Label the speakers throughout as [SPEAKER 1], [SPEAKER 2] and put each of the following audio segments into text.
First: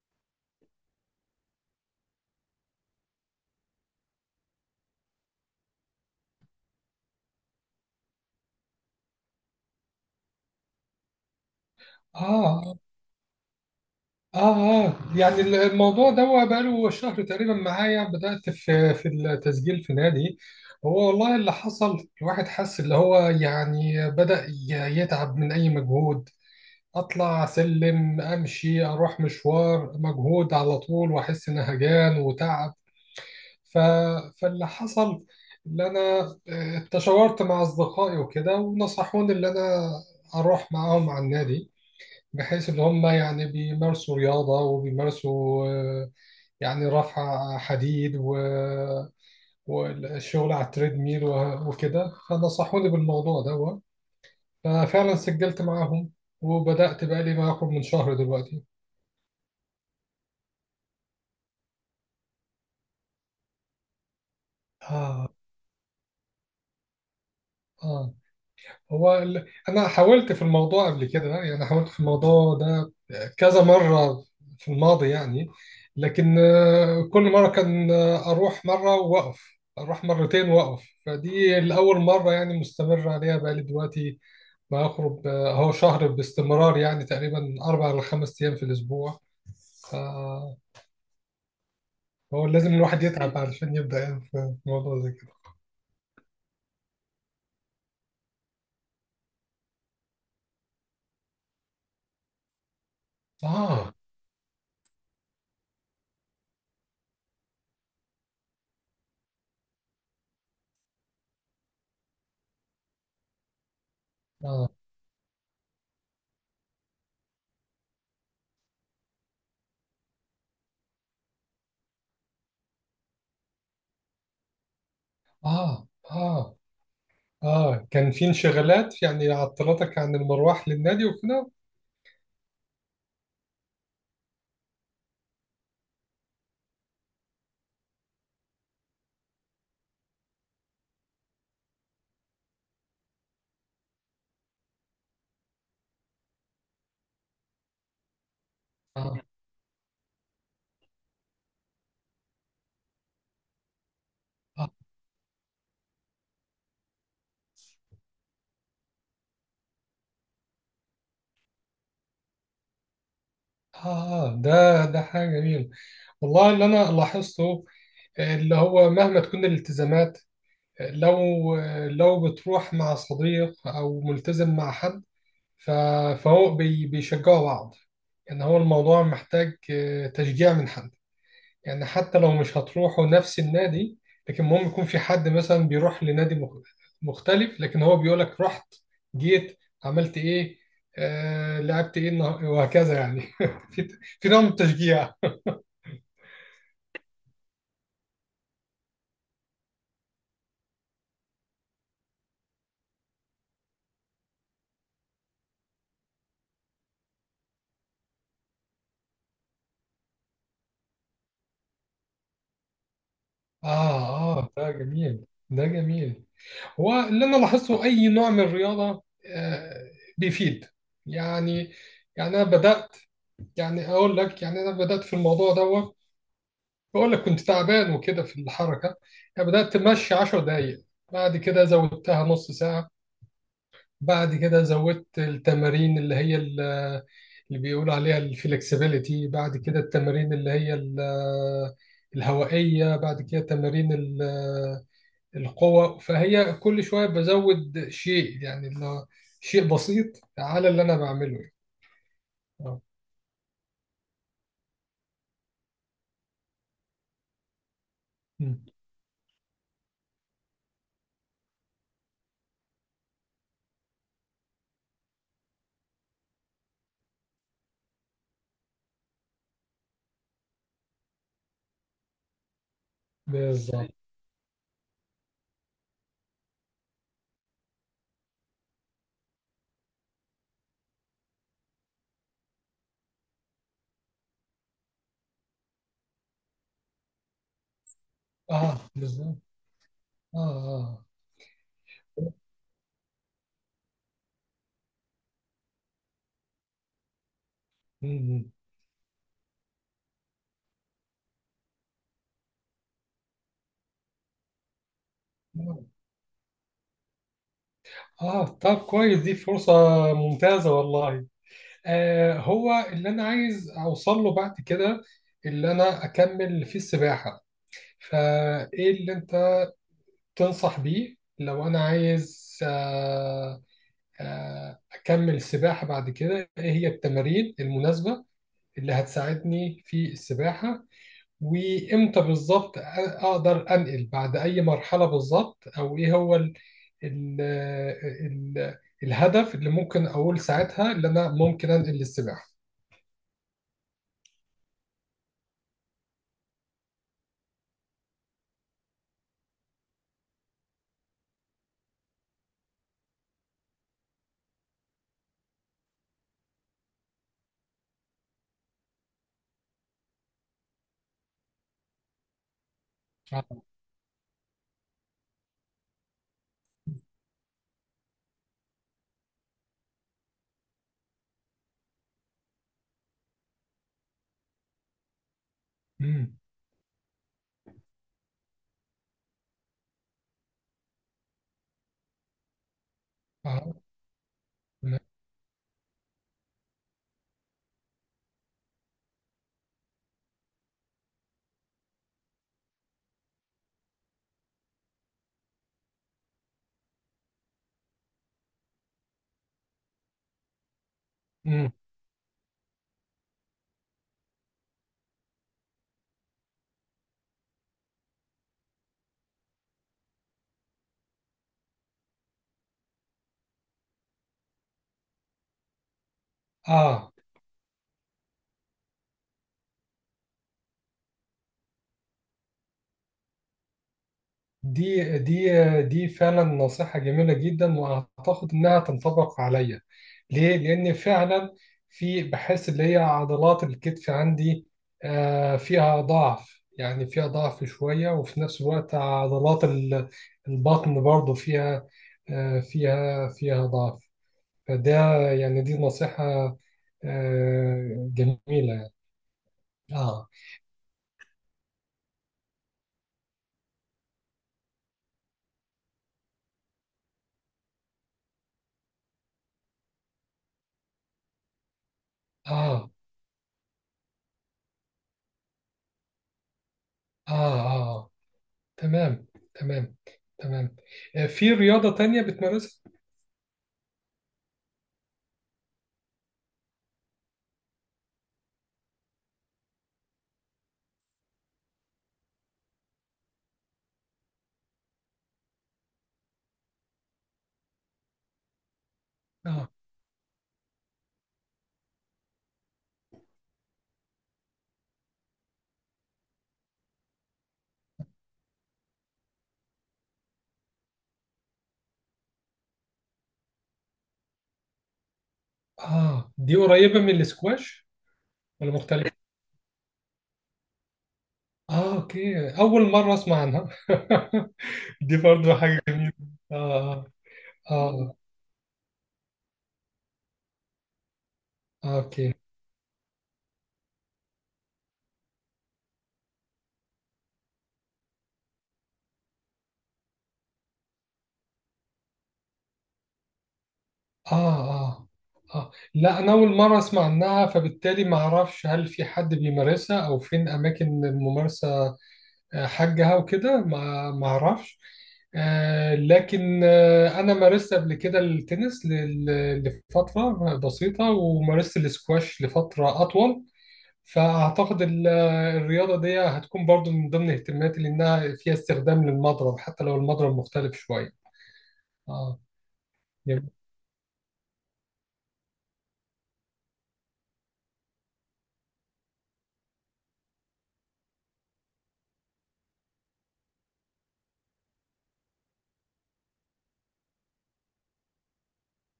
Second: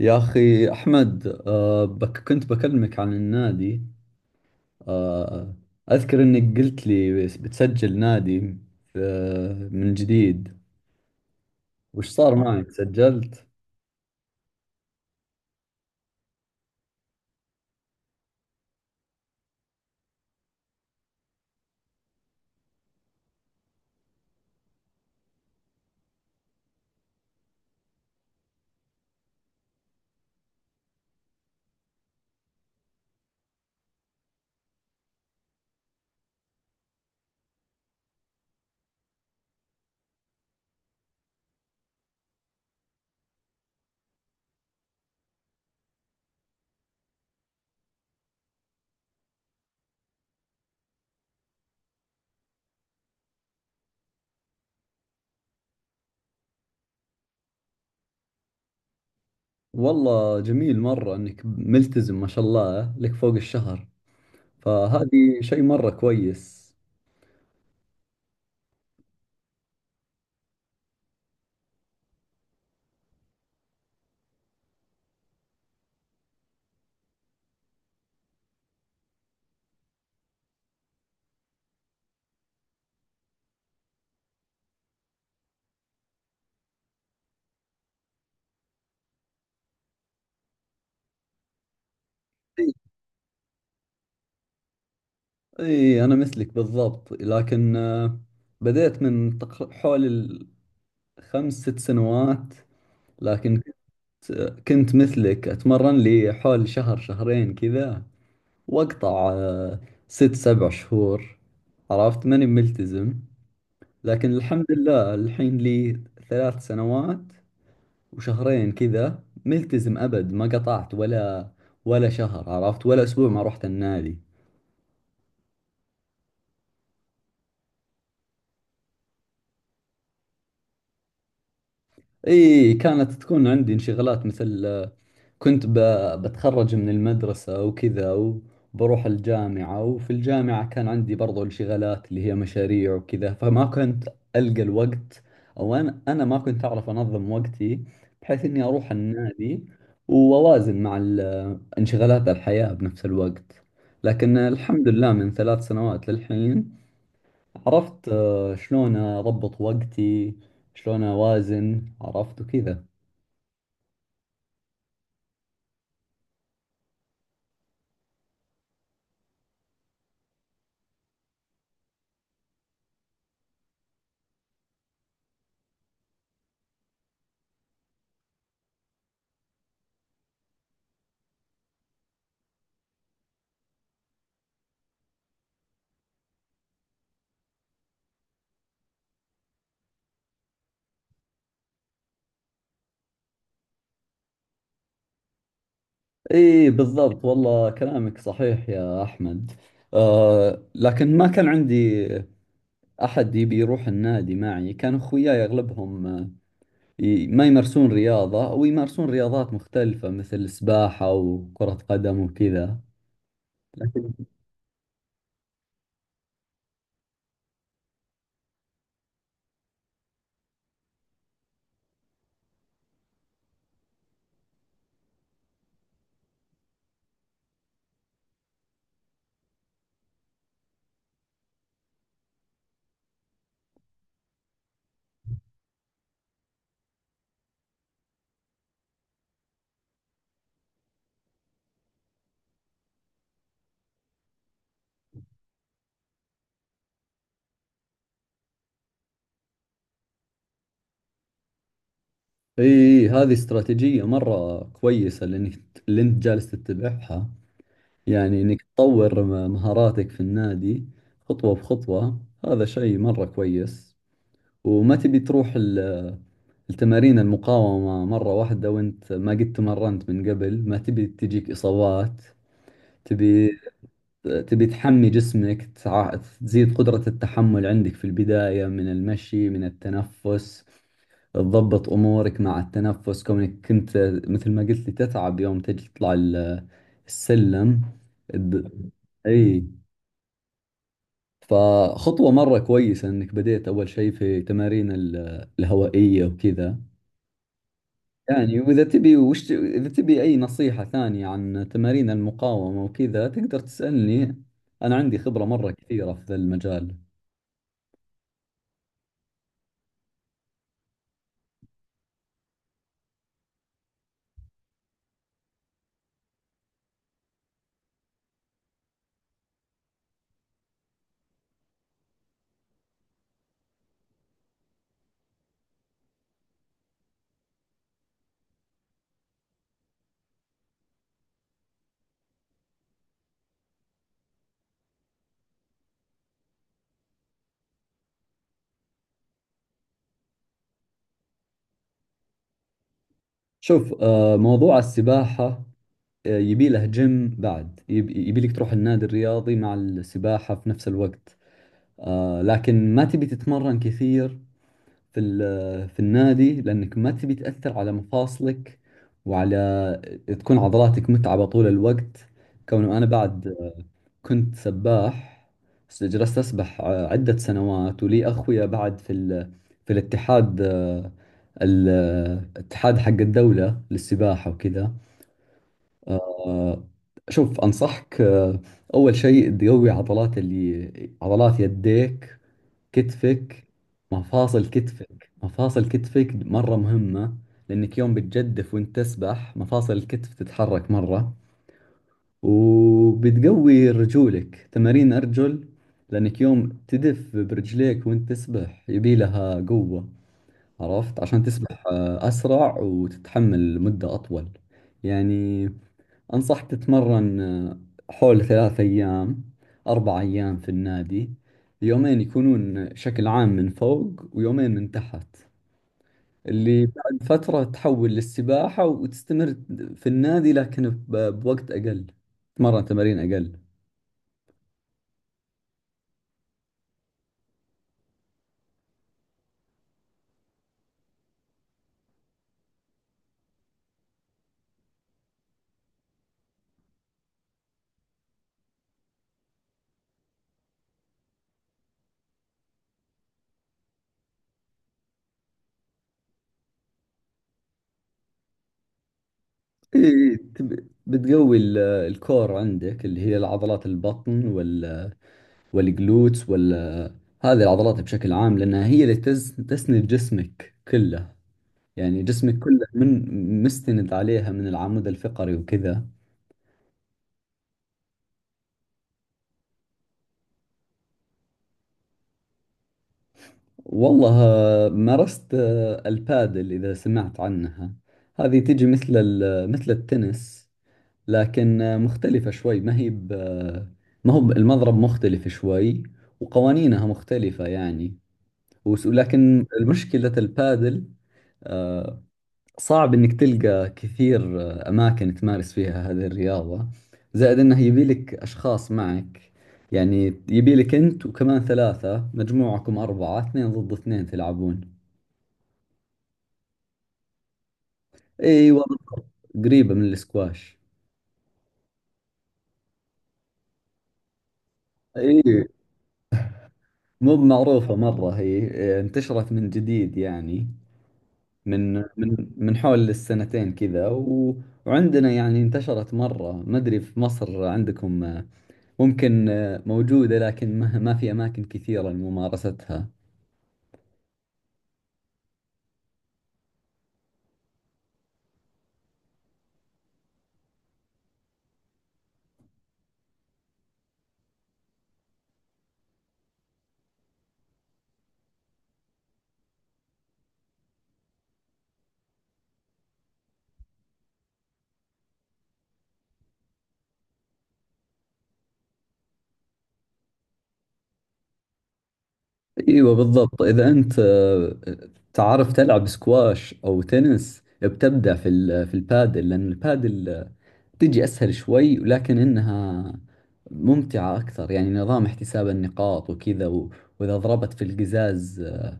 [SPEAKER 1] يا أخي أحمد بك كنت بكلمك عن النادي. آه أذكر إنك قلت لي بتسجل نادي من جديد. وش صار معك
[SPEAKER 2] آه
[SPEAKER 1] سجلت؟
[SPEAKER 2] آه يعني الموضوع ده هو بقاله شهر تقريبا معايا بدأت في التسجيل في نادي. هو والله اللي حصل، الواحد حس اللي هو يعني بدأ يتعب من أي مجهود. أطلع أسلم أمشي أروح مشوار مجهود على طول وأحس إن هجان وتعب. ف... فاللي حصل، اللي أنا اتشاورت مع أصدقائي وكده ونصحوني اللي أنا أروح معاهم على النادي، بحيث ان هم يعني بيمارسوا رياضه وبيمارسوا، يعني رفع حديد والشغل على التريدميل وكده، فنصحوني بالموضوع ده. ففعلا سجلت معاهم وبدأت بقى لي ما يقرب من شهر دلوقتي.
[SPEAKER 1] والله جميل مرة إنك ملتزم ما شاء الله، لك فوق الشهر.
[SPEAKER 2] آه
[SPEAKER 1] فهذه شيء مرة كويس.
[SPEAKER 2] آه هو انا حاولت في الموضوع قبل كده، يعني حاولت في الموضوع ده كذا مرة في الماضي يعني، لكن كل مرة كان، اروح مرة واقف اروح مرتين واقف، فدي الاول مرة يعني مستمر عليها بقالي دلوقتي ما اخرج اهو شهر باستمرار، يعني تقريبا اربع ل خمس ايام في الاسبوع. فهو
[SPEAKER 1] إي،
[SPEAKER 2] لازم الواحد يتعب علشان يبدأ يعني في موضوع زي كده.
[SPEAKER 1] إي، أنا مثلك بالضبط. لكن بديت حول الخمس ست سنوات. لكن
[SPEAKER 2] اه
[SPEAKER 1] كنت مثلك أتمرن لي حول شهر شهرين كذا، وأقطع ست سبع شهور. عرفت ماني ملتزم. لكن الحمد
[SPEAKER 2] اه
[SPEAKER 1] لله، الحين لي 3 سنوات وشهرين كذا ملتزم أبد. ما قطعت ولا شهر عرفت، ولا أسبوع ما رحت النادي.
[SPEAKER 2] اه اه كان في انشغالات يعني عطلتك عن المروح للنادي وكده؟
[SPEAKER 1] إي، كانت تكون عندي انشغالات، مثل كنت ب... بتخرج من المدرسة وكذا، وبروح الجامعة. وفي الجامعة كان عندي برضو انشغالات اللي هي مشاريع وكذا. فما كنت ألقى الوقت، أو أنا ما كنت أعرف أنظم وقتي بحيث إني أروح
[SPEAKER 2] آه.
[SPEAKER 1] النادي وأوازن مع انشغالات الحياة بنفس الوقت. لكن
[SPEAKER 2] آه.
[SPEAKER 1] الحمد لله، من 3 سنوات للحين عرفت شلون أضبط وقتي، شلون أوازن عرفت وكذا.
[SPEAKER 2] آه، ده حاجة جميلة. والله اللي أنا لاحظته اللي هو، مهما تكون الالتزامات، لو لو بتروح مع صديق أو ملتزم مع حد، ف- فهو بيشجعوا بعض. يعني هو الموضوع محتاج تشجيع من حد. يعني حتى لو مش هتروحوا نفس النادي، لكن المهم يكون في حد مثلا بيروح لنادي مختلف، لكن هو بيقول لك رحت جيت عملت ايه، آه لعبت ايه وهكذا يعني في في نوع من التشجيع.
[SPEAKER 1] اي، بالضبط. والله كلامك صحيح يا احمد. لكن ما كان عندي احد يبي يروح النادي معي. كان اخوياي اغلبهم ما يمارسون رياضة، او يمارسون رياضات مختلفة مثل السباحة وكرة قدم وكذا.
[SPEAKER 2] اه اه، ده جميل. هو اللي انا لاحظته اي نوع من الرياضه آه بيفيد. يعني يعني انا بدات، يعني اقول لك، يعني انا بدات في الموضوع دوت، بقول لك كنت تعبان وكده في الحركة. يعني بدأت تمشي 10 دقايق، بعد كده زودتها نص ساعة، بعد كده زودت التمارين اللي هي اللي بيقول عليها الفلكسبيليتي، بعد كده التمارين اللي هي الهوائية، بعد كده تمارين القوة. فهي كل شوية بزود شيء يعني، اللي هو شيء بسيط على اللي أنا بعمله يعني. اه.
[SPEAKER 1] اي، هذه استراتيجية مرة كويسة اللي انت جالس تتبعها. يعني انك
[SPEAKER 2] أمم.
[SPEAKER 1] تطور مهاراتك في النادي خطوة بخطوة. هذا شيء مرة كويس. وما تبي تروح التمارين المقاومة مرة واحدة وانت ما قد تمرنت من قبل. ما تبي تجيك إصابات. تبي
[SPEAKER 2] بالظبط.
[SPEAKER 1] تبي تحمي جسمك، تزيد قدرة التحمل عندك في البداية، من المشي، من التنفس. تضبط أمورك مع التنفس، كونك كنت مثل ما قلت لي تتعب يوم تجي تطلع السلم
[SPEAKER 2] اه
[SPEAKER 1] الد-
[SPEAKER 2] بالظبط.
[SPEAKER 1] اي،
[SPEAKER 2] اه اه.
[SPEAKER 1] فخطوة مرة كويسة انك بديت اول شيء في تمارين الهوائية وكذا.
[SPEAKER 2] أمم.
[SPEAKER 1] يعني، وإذا تبي وش إذا تبي أي نصيحة ثانية عن تمارين المقاومة وكذا، تقدر تسألني. أنا عندي خبرة مرة كثيرة في ذا المجال.
[SPEAKER 2] اه طب كويس، دي فرصة ممتازة والله. آه هو اللي انا عايز اوصل له بعد كده اللي انا اكمل في السباحة. فايه اللي انت تنصح بيه لو انا عايز، اكمل السباحة بعد كده؟ ايه هي التمارين المناسبة اللي هتساعدني في السباحة؟ وامتى بالظبط اقدر انقل بعد اي مرحله بالظبط؟ او ايه هو ال ال الهدف اللي ممكن اقول ساعتها اللي انا ممكن انقل للسباحه؟
[SPEAKER 1] شوف، موضوع السباحة، يبي له جيم. بعد يبي لك تروح النادي الرياضي مع السباحة في نفس الوقت. لكن ما تبي تتمرن كثير في النادي، لأنك ما تبي تأثر على مفاصلك، وعلى تكون عضلاتك متعبة طول الوقت. كونه أنا بعد
[SPEAKER 2] اه.
[SPEAKER 1] كنت سباح. جلست أسبح عدة سنوات. ولي أخويا بعد في الاتحاد، ال- الاتحاد حق الدولة للسباحة وكذا.
[SPEAKER 2] امم.
[SPEAKER 1] آه، شوف، أنصحك أول شيء تقوي عضلات يديك، كتفك.
[SPEAKER 2] اه.
[SPEAKER 1] مفاصل
[SPEAKER 2] تمام.
[SPEAKER 1] كتفك، مفاصل كتفك مرة مهمة، لأنك يوم بتجدف وأنت تسبح مفاصل الكتف تتحرك مرة. وبتقوي رجولك، تمارين أرجل، لأنك يوم تدف برجليك وانت تسبح يبي لها قوة، عرفت، عشان
[SPEAKER 2] امم.
[SPEAKER 1] تسبح أسرع وتتحمل مدة أطول. يعني، أنصح تتمرن حول 3 أيام 4 أيام في النادي. يومين يكونون شكل عام من فوق، ويومين من تحت. اللي
[SPEAKER 2] اه.
[SPEAKER 1] بعد فترة تحول للسباحة وتستمر في النادي، لكن بوقت أقل، تتمرن تمارين أقل.
[SPEAKER 2] دي دي دي فعلا نصيحة جميلة جدا وأعتقد إنها تنطبق عليا. ليه؟ لأن فعلا في، بحس اللي هي عضلات الكتف عندي فيها ضعف، يعني فيها ضعف شوية. وفي نفس الوقت عضلات البطن برضو فيها فيها ضعف. فده يعني، دي نصيحة جميلة يعني.
[SPEAKER 1] إيه،
[SPEAKER 2] آه.
[SPEAKER 1] إيه، بتقوي الكور عندك، اللي هي العضلات البطن، والجلوتس، هذه العضلات بشكل عام، لأنها هي اللي تسند جسمك كله. يعني جسمك كله
[SPEAKER 2] آه
[SPEAKER 1] من مستند عليها، من العمود الفقري وكذا.
[SPEAKER 2] آه. آه تمام. تمام. تمام. آه، في رياضة تانية بتمارسها؟
[SPEAKER 1] والله، مارست البادل، إذا سمعت عنها. هذه تجي مثل التنس، لكن مختلفة شوي. ما هو ب- المضرب مختلف شوي، وقوانينها مختلفة يعني. ولكن
[SPEAKER 2] اه
[SPEAKER 1] المشكلة البادل، آه، صعب إنك تلقى كثير أماكن تمارس فيها هذه الرياضة. زائد إنه يبي لك أشخاص معك. يعني يبي لك أنت وكمان ثلاثة، مجموعكم أربعة، اثنين ضد اثنين تلعبون.
[SPEAKER 2] اه، دي قريبة من الاسكواش ولا
[SPEAKER 1] أيوة،
[SPEAKER 2] مختلفة؟
[SPEAKER 1] قريبة من الاسكواش.
[SPEAKER 2] اه اوكي، أول مرة أسمع عنها. دي
[SPEAKER 1] أي،
[SPEAKER 2] برضو حاجة جميلة. اه
[SPEAKER 1] مو
[SPEAKER 2] اه
[SPEAKER 1] معروفة
[SPEAKER 2] اه
[SPEAKER 1] مرة هي. انتشرت من جديد يعني، من
[SPEAKER 2] آه، اوكي.
[SPEAKER 1] من من حول السنتين كذا، و... وعندنا يعني انتشرت مرة. ما أدري في مصر عندكم، ممكن موجودة، لكن ما في أماكن كثيرة لممارستها.
[SPEAKER 2] اه اه اه لا أنا أول مرة أسمع عنها، فبالتالي ما أعرفش هل في حد بيمارسها أو فين أماكن الممارسة حاجها وكده، ما اعرفش. لكن انا مارست قبل كده التنس لفتره بسيطه، ومارست الاسكواش لفتره اطول. فاعتقد الرياضه دي هتكون برضو من ضمن اهتماماتي، لانها فيها استخدام للمضرب حتى لو المضرب مختلف شويه. اه
[SPEAKER 1] أيوة،
[SPEAKER 2] جميل.
[SPEAKER 1] بالضبط. إذا أنت تعرف تلعب سكواش أو تنس، بتبدع في البادل، لأن البادل تجي أسهل شوي، لكن إنها ممتعة أكثر. يعني، نظام احتساب النقاط وكذا، وإذا ضربت في القزاز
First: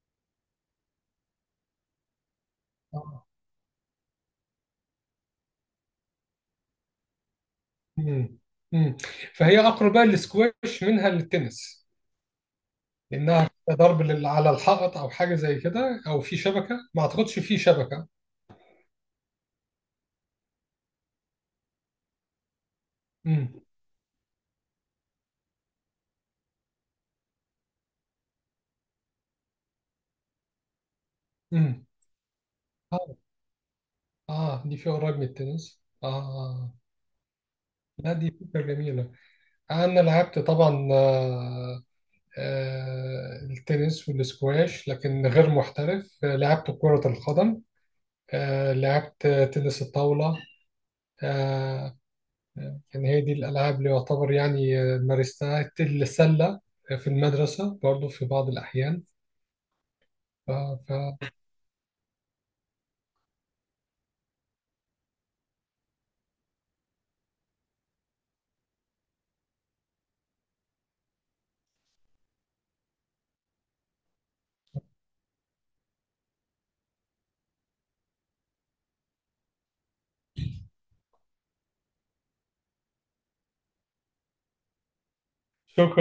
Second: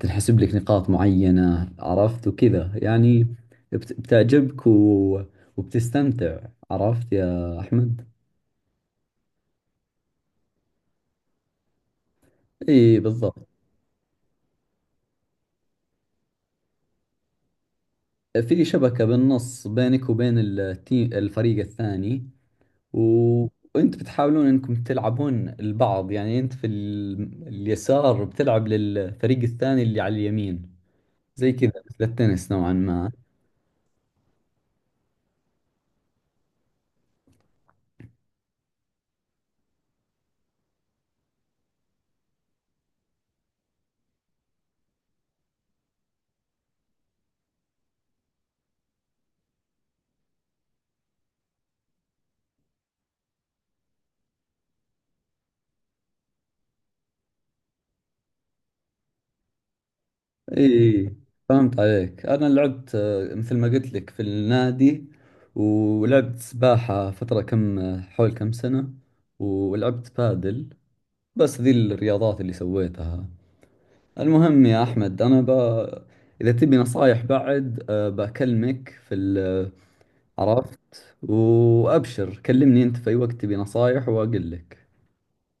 [SPEAKER 1] تنحسب لك نقاط معينة، عرفت وكذا يعني.
[SPEAKER 2] آه.
[SPEAKER 1] بتعجبك وبتستمتع. عرفت يا أحمد؟
[SPEAKER 2] مم. مم. فهي اقرب بقى الاسكواش منها للتنس،
[SPEAKER 1] إي، بالضبط.
[SPEAKER 2] لانها ضرب على الحائط او حاجه زي كده، او في شبكه، ما اعتقدش في شبكه.
[SPEAKER 1] في شبكة بالنص بينك وبين التيم، الفريق الثاني، و...
[SPEAKER 2] مم.
[SPEAKER 1] وانت بتحاولون انكم تلعبون البعض. يعني انت اليسار بتلعب للفريق الثاني اللي على اليمين. زي كذا،
[SPEAKER 2] امم.
[SPEAKER 1] مثل التنس نوعا ما.
[SPEAKER 2] اه اه، دي فيها قريب من التنس. اه آه. لا دي فكرة جميلة. انا لعبت طبعا، التنس والسكواش لكن غير محترف. آه، لعبت كرة القدم، آه لعبت تنس الطاولة. آه يعني هي دي الالعاب اللي يعتبر يعني مارستها. السلة في المدرسة برضو في بعض الاحيان. ف...
[SPEAKER 1] اي، فهمت عليك. انا لعبت، مثل ما قلت لك في النادي، ولعبت سباحة فترة كم حول كم سنة، ولعبت بادل. بس ذي الرياضات اللي سويتها. المهم يا أحمد، إذا تبي نصايح بعد، بكلمك في عرفت. وأبشر، كلمني أنت في أي وقت تبي نصايح وأقول لك.
[SPEAKER 2] ف...